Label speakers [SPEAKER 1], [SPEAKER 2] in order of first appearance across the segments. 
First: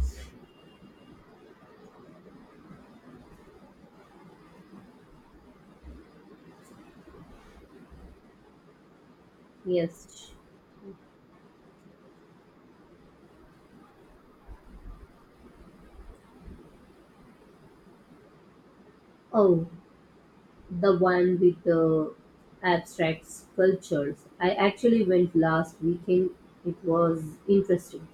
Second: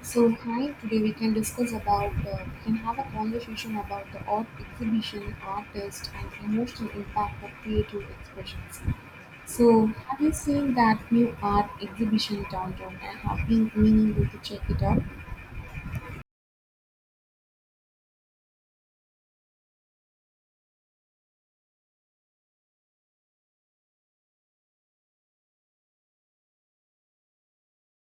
[SPEAKER 1] So hi, today we can discuss about we can have a conversation about the art exhibition, artist, and emotional impact of creative expressions. So have
[SPEAKER 2] Yes.
[SPEAKER 1] you seen that new art exhibition downtown? I have been meaning you to check it out.
[SPEAKER 2] Oh, the one with the abstract sculptures. I actually went last weekend. It was interesting.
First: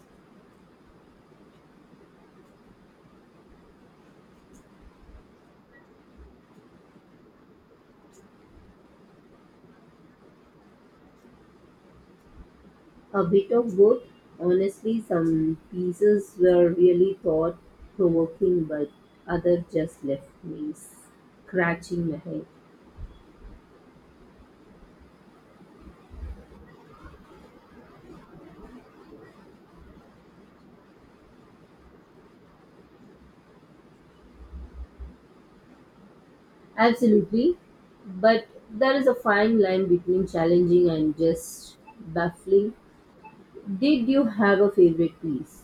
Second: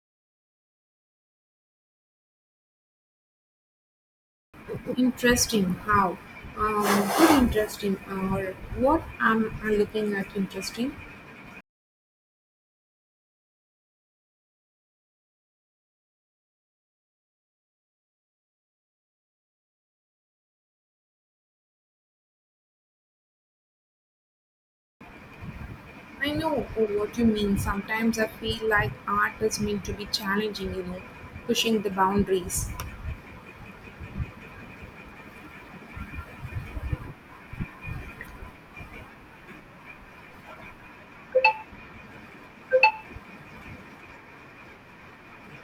[SPEAKER 1] Interesting. How? Um, Very interesting. Or what am I looking at interesting?
[SPEAKER 2] A bit of both. Honestly, some pieces were really thought provoking, but others just left me scratching my head.
[SPEAKER 1] I know what you mean. Sometimes I feel like art is meant to be challenging, pushing the boundaries.
[SPEAKER 2] Absolutely. But there is a fine line between challenging and just baffling. Did you have a favorite piece?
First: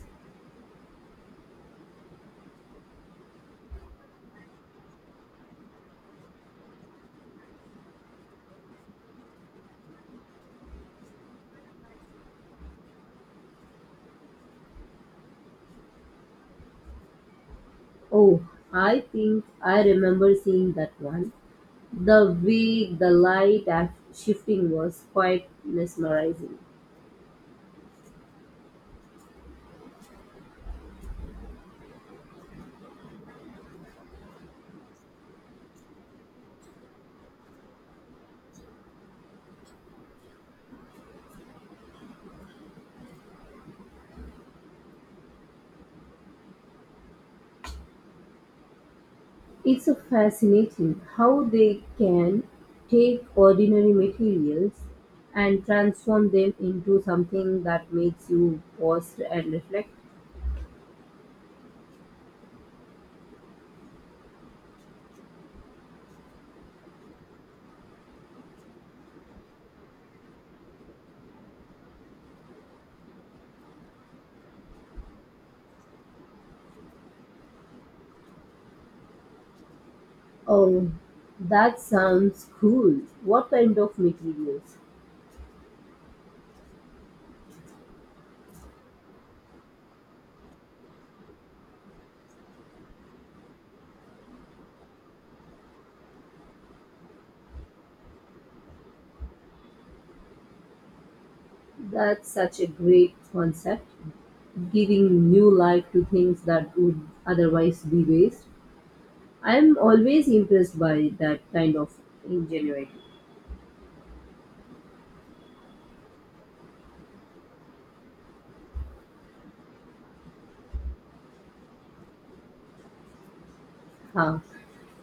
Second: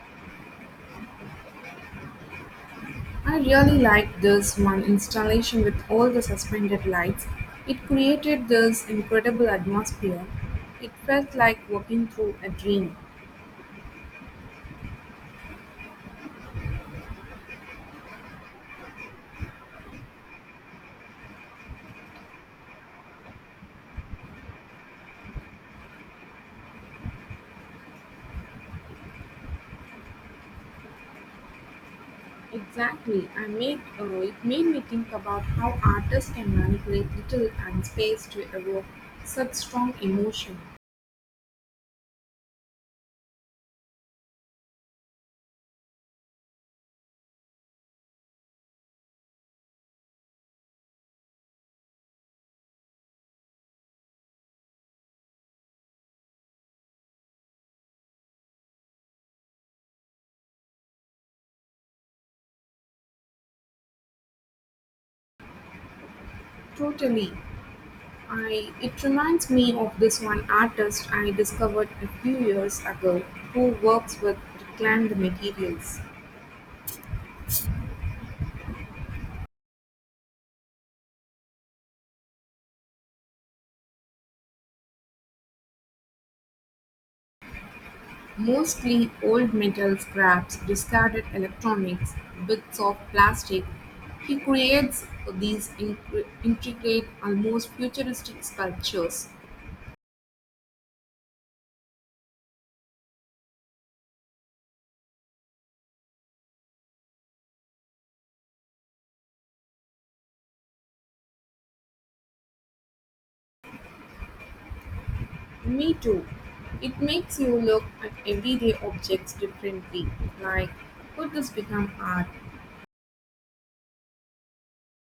[SPEAKER 1] I really liked this one installation with all the suspended lights. It created this incredible atmosphere. It felt like walking through a dream.
[SPEAKER 2] Oh, I think I remember seeing that one. The way the shifting was quite mesmerizing.
[SPEAKER 1] Exactly, I made it made me think about how artists can manipulate little and space to evoke such strong emotion.
[SPEAKER 2] It's a fascinating how they can take ordinary materials and transform them into something that makes you pause and reflect.
[SPEAKER 1] Totally, I it reminds me of this one artist I discovered a few years ago who works with reclaimed materials.
[SPEAKER 2] Oh, that sounds cool. What kind of materials?
[SPEAKER 1] Mostly old metal scraps, discarded electronics, bits of plastic. He creates these intricate, almost futuristic sculptures.
[SPEAKER 2] That's such a great concept, giving new life to things that would otherwise be waste. I'm always impressed by that kind of ingenuity.
[SPEAKER 1] Me too. It makes you look at everyday objects differently. Like, could this become art?
[SPEAKER 2] Huh.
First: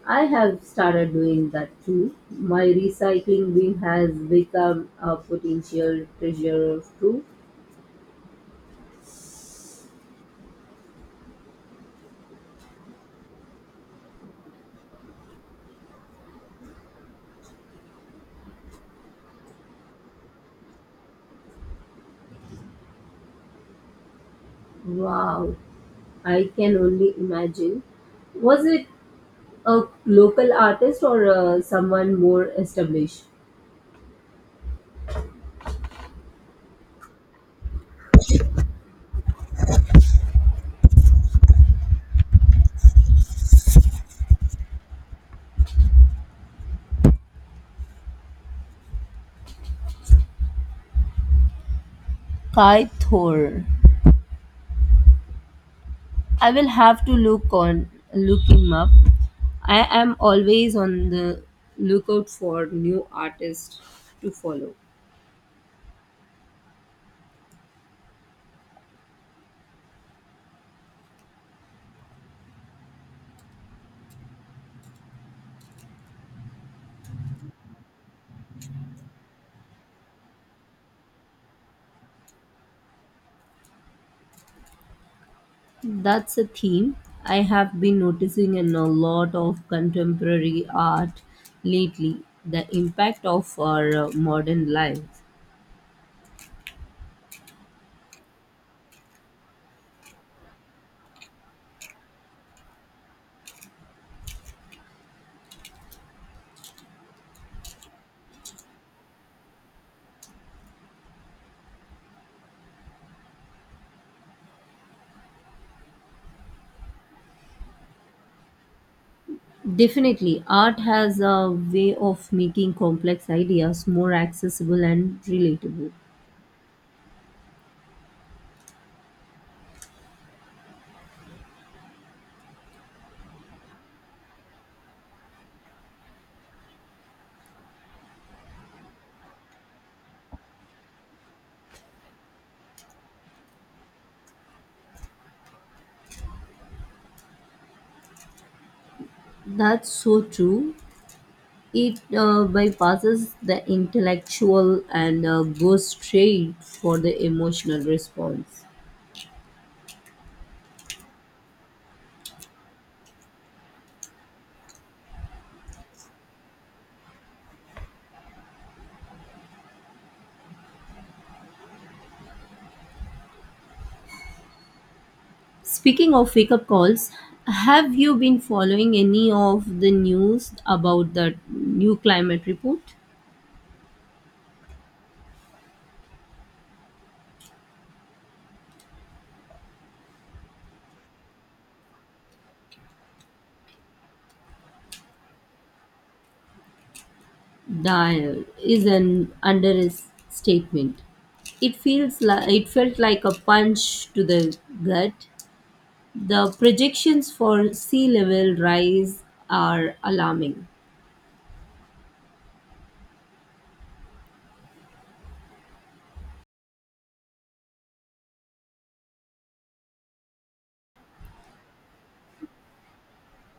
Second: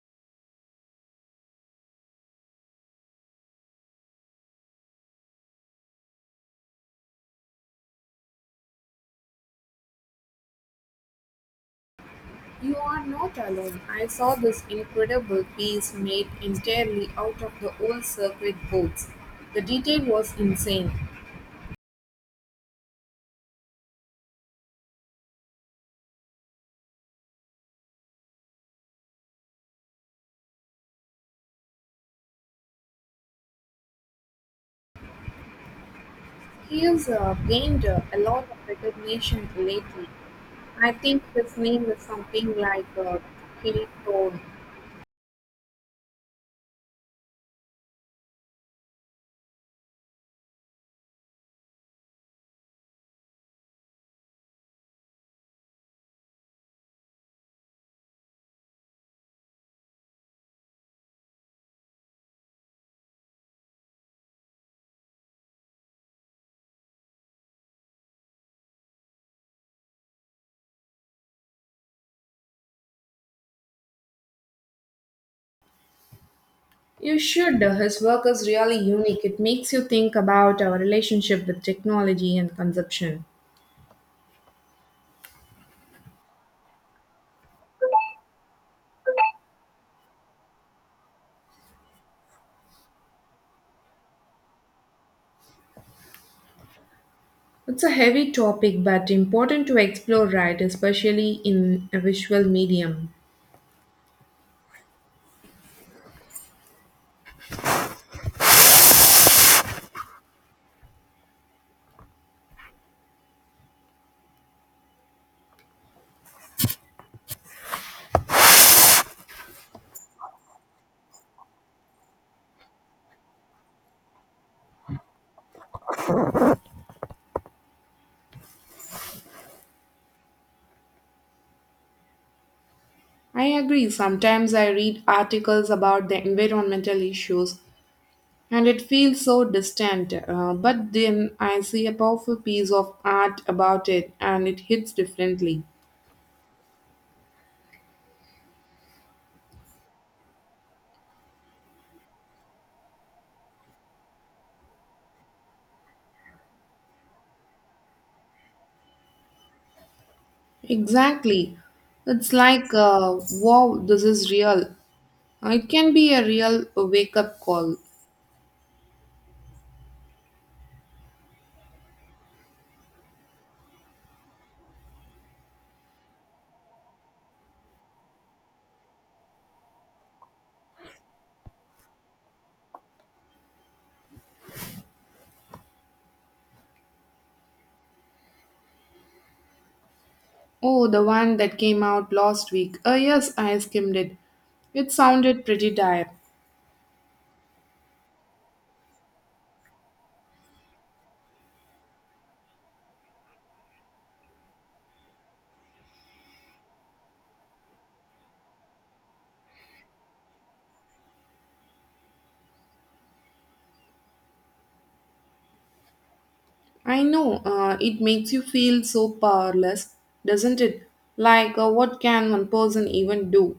[SPEAKER 2] I have started doing that too. My recycling bin has become a potential treasure too.
[SPEAKER 1] You are not alone. I saw this incredible piece made entirely out of the old circuit boards. The detail was insane.
[SPEAKER 2] Wow, I can only imagine. Was it a local artist or someone more established?
[SPEAKER 1] He's gained a lot of recognition lately. I think his name is something like Hilton.
[SPEAKER 2] Kai Thor. I will have to look him up. I am always on the lookout for new artists to follow.
[SPEAKER 1] You should. His work is really unique. It makes you think about our relationship with technology and consumption.
[SPEAKER 2] That's a theme I have been noticing in a lot of contemporary art lately, the impact of our modern lives.
[SPEAKER 1] It's a heavy topic but important to explore, right? Especially in a visual medium.
[SPEAKER 2] Definitely, art has a way of making complex ideas more accessible and relatable.
[SPEAKER 1] I agree. Sometimes I read articles about the environmental issues, and it feels so distant, but then I see a powerful piece of art about it and it hits differently.
[SPEAKER 2] That's so true. It bypasses the intellectual and goes straight for the emotional response.
[SPEAKER 1] Exactly. It's like, wow, this is real. It can be a real wake up call.
[SPEAKER 2] Speaking of wake up calls, have you been following any of the news about the new climate report?
[SPEAKER 1] Oh, the one that came out last week. Yes, I skimmed it. It sounded pretty dire.
[SPEAKER 2] That is an understatement. It felt like a punch to the gut. The projections for sea level rise are alarming.
[SPEAKER 1] I know, it makes you feel so powerless, doesn't it? Like, what can one person even do?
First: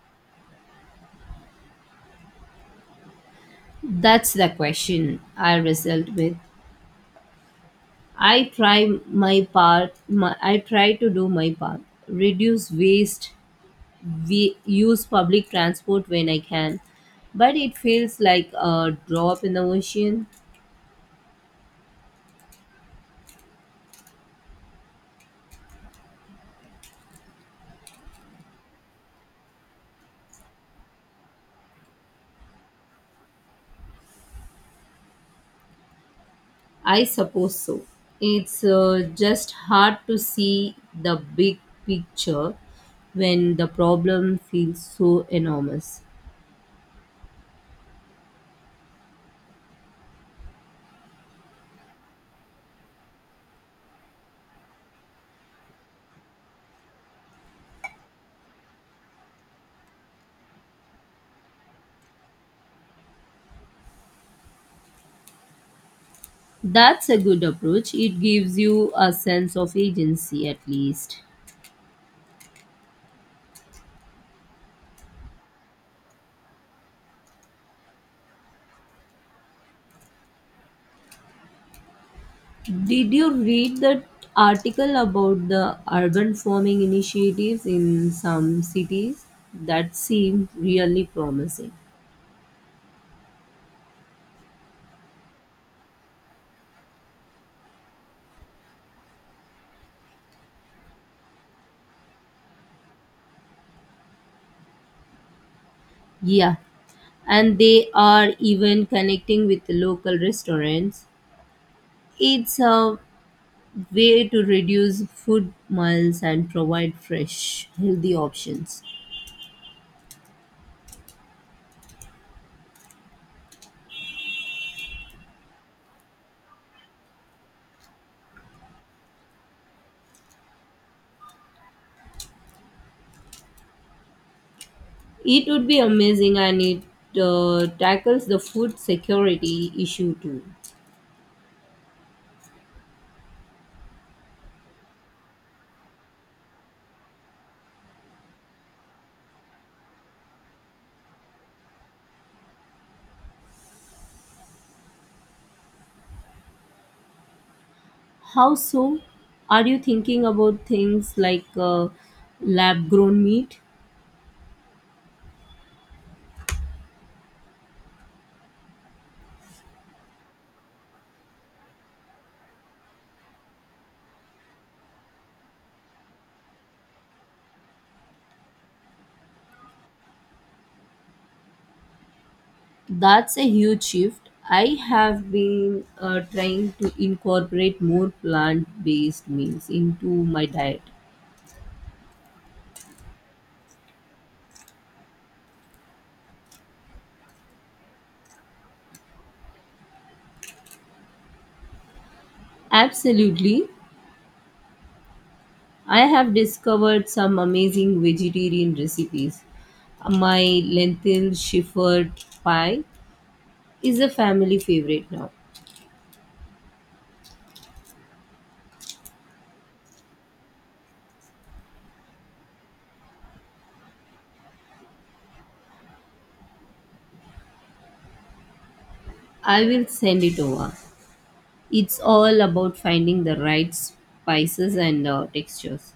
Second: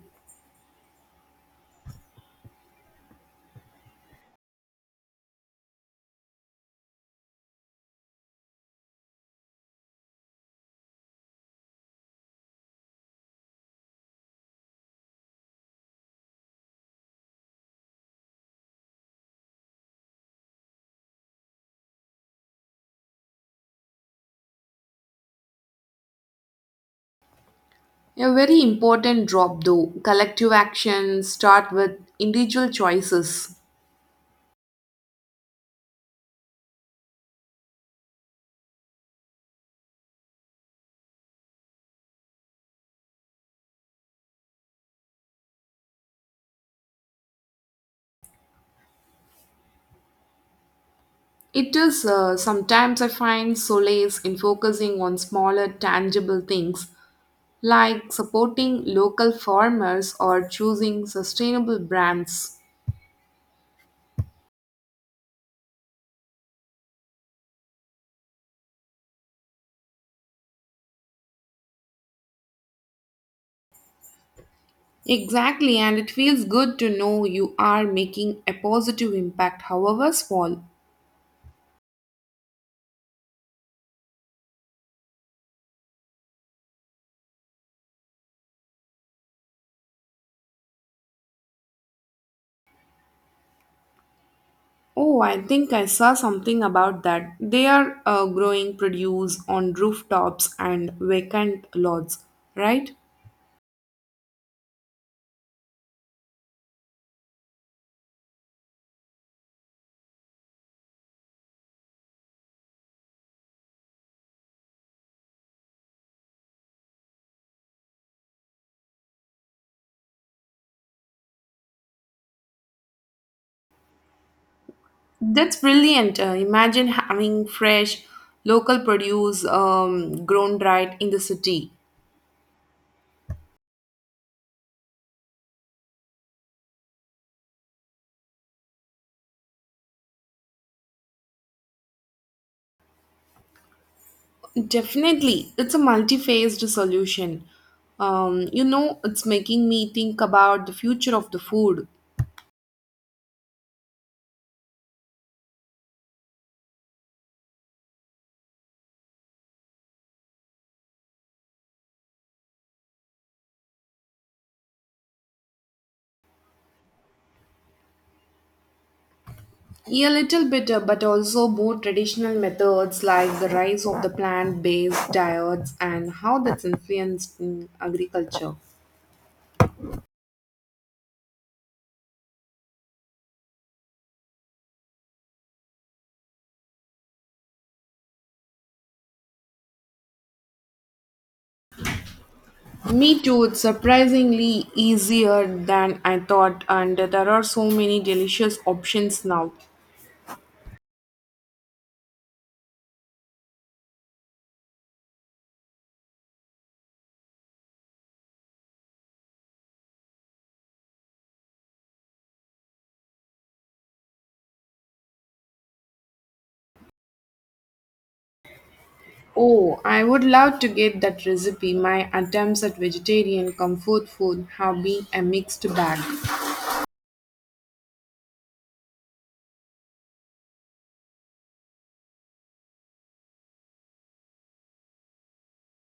[SPEAKER 2] That's the question I result with. I try to do my part. Reduce waste. We use public transport when I can, but it feels like a drop in the ocean.
[SPEAKER 1] A very important drop though. Collective action start with individual choices.
[SPEAKER 2] I suppose so. It's just hard to see the big picture when the problem feels so enormous.
[SPEAKER 1] It is Sometimes I find solace in focusing on smaller tangible things like supporting local farmers or choosing sustainable brands.
[SPEAKER 2] That's a good approach. It gives you a sense of agency at least.
[SPEAKER 1] Exactly, and it feels good to know you are making a positive impact, however small.
[SPEAKER 2] Did you read that article about the urban farming initiatives in some cities? That seemed really promising.
[SPEAKER 1] Oh, I think I saw something about that. They are growing produce on rooftops and vacant lots, right?
[SPEAKER 2] Yeah, and they are even connecting with the local restaurants. It's a way to reduce food miles and provide fresh, healthy options.
[SPEAKER 1] That's brilliant. Imagine having fresh local produce grown right in the city.
[SPEAKER 2] It would be amazing and it tackles the food security issue too.
[SPEAKER 1] Definitely, it's a multi phased solution. You know, it's making me think about the future of the food.
[SPEAKER 2] How so? Are you thinking about things like lab grown meat?
[SPEAKER 1] Yeah, a little bit, but also more traditional methods like the rise of the plant based diets and how that's influenced in agriculture.
[SPEAKER 2] That's a huge shift. I have been trying to incorporate more plant based meals into my diet.
[SPEAKER 1] Me too, it's surprisingly easier than I thought, and there are so many delicious options now.
[SPEAKER 2] Absolutely. I have discovered some amazing vegetarian recipes. My lentil shepherd pie is a family favorite now.
[SPEAKER 1] Oh, I would love to get that recipe. My attempts at vegetarian comfort food have been a mixed bag.
[SPEAKER 2] I will send it over. It's all about finding the right spices and textures.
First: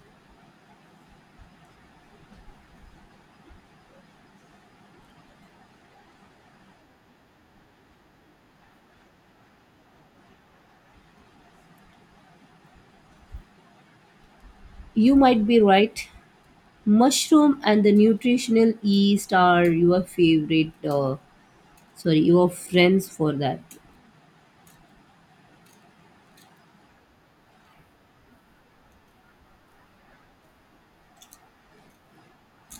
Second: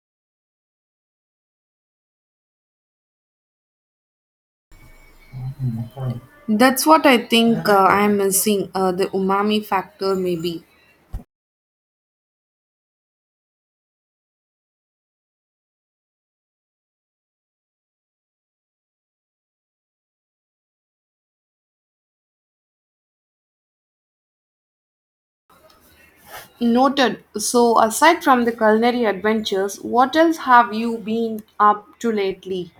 [SPEAKER 1] That's what I think I'm missing the umami factor, maybe.
[SPEAKER 2] You might be right. Mushroom and the nutritional yeast are your your friends for that.
[SPEAKER 1] Noted. So, aside from the culinary adventures, what else have you been up to lately?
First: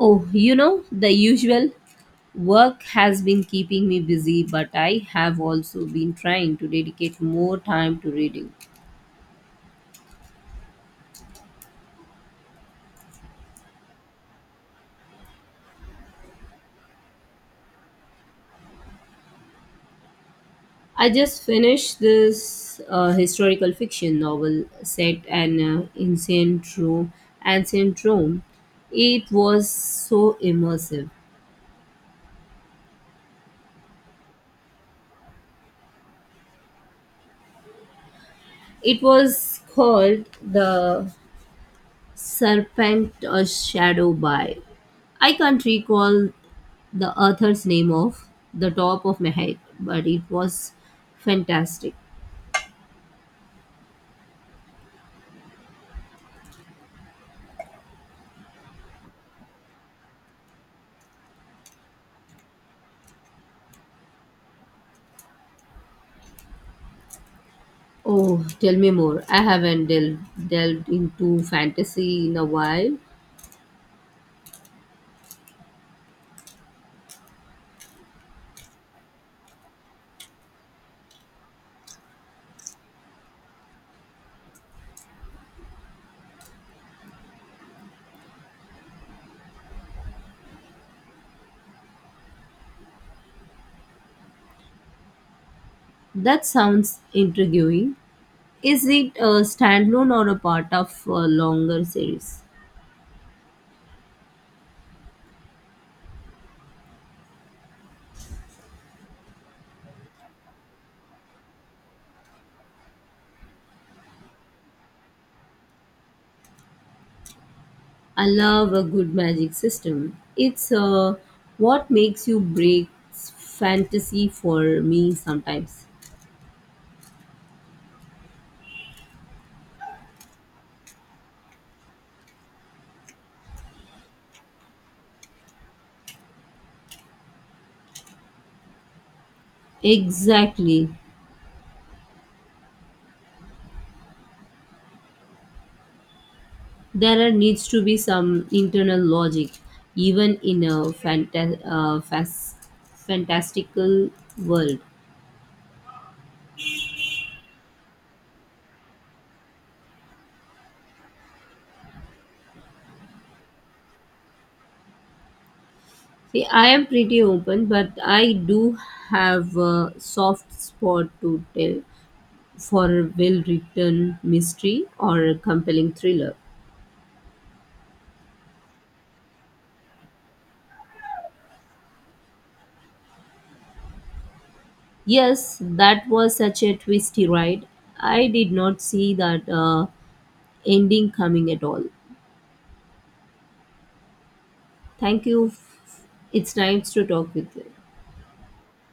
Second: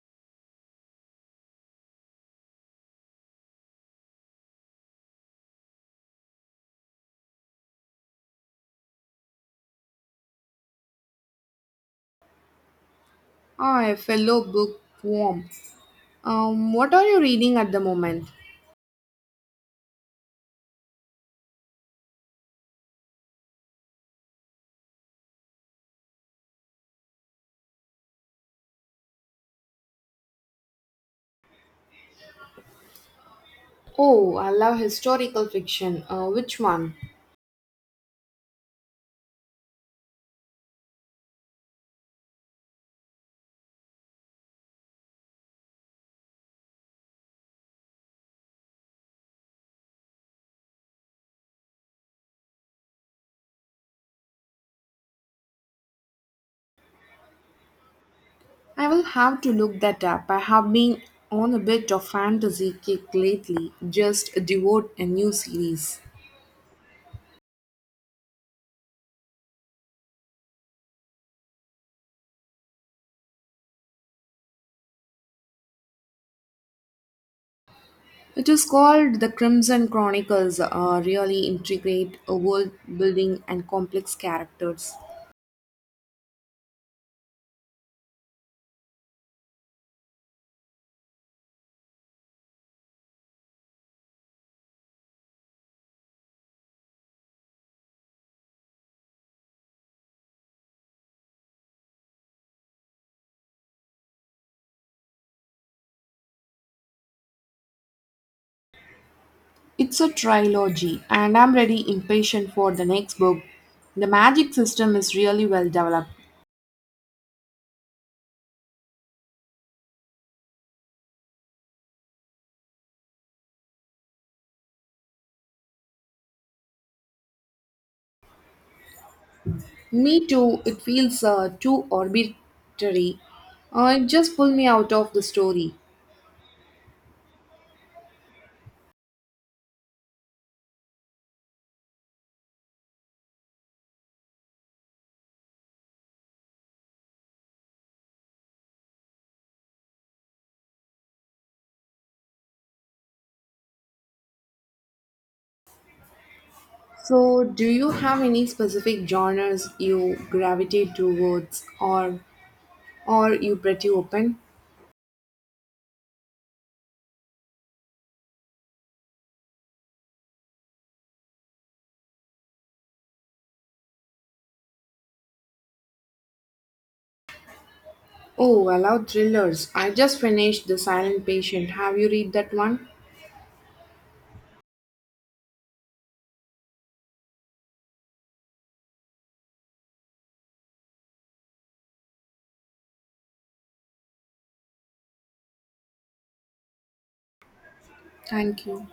[SPEAKER 2] Oh, you know, the usual. Work has been keeping me busy, but I have also been trying to dedicate more time to reading.
[SPEAKER 1] Ah, a fellow bookworm. What are you reading at the moment?
[SPEAKER 2] I just finished this historical fiction novel set in ancient Rome. Ancient Rome. It was so immersive.
[SPEAKER 1] Oh, I love historical fiction. Which one?
[SPEAKER 2] It was called The Serpent or Shadow by. I can't recall the author's name off the top of my head, but it was fantastic.
[SPEAKER 1] I will have to look that up. I have been on a bit of fantasy kick lately. Just devote a new series.
[SPEAKER 2] Oh, tell me more. I haven't delved into fantasy in a while.
[SPEAKER 1] It is called The Crimson Chronicles. Really intricate world building and complex characters.
[SPEAKER 2] That sounds intriguing. Is it a standalone or a part of a longer series?
[SPEAKER 1] It's a trilogy, and I'm ready impatient for the next book. The magic system is really well developed.
[SPEAKER 2] I love a good magic system. It's what makes you break fantasy for me sometimes.
[SPEAKER 1] Me too, it feels too arbitrary. It just pulled me out of the story.
[SPEAKER 2] Exactly. There are needs to be some internal logic, even in a fantastical world.
[SPEAKER 1] So, do you have any specific genres you gravitate towards, or you pretty open?
[SPEAKER 2] See, I am pretty open, but I do have a soft spot to tell for a well written mystery or a compelling thriller.
[SPEAKER 1] Oh, I love thrillers. I just finished The Silent Patient. Have you read that one?
[SPEAKER 2] Yes, that was such a twisty ride. I did not see that ending coming at all. Thank you. It's nice to talk with you.
[SPEAKER 1] Thank you.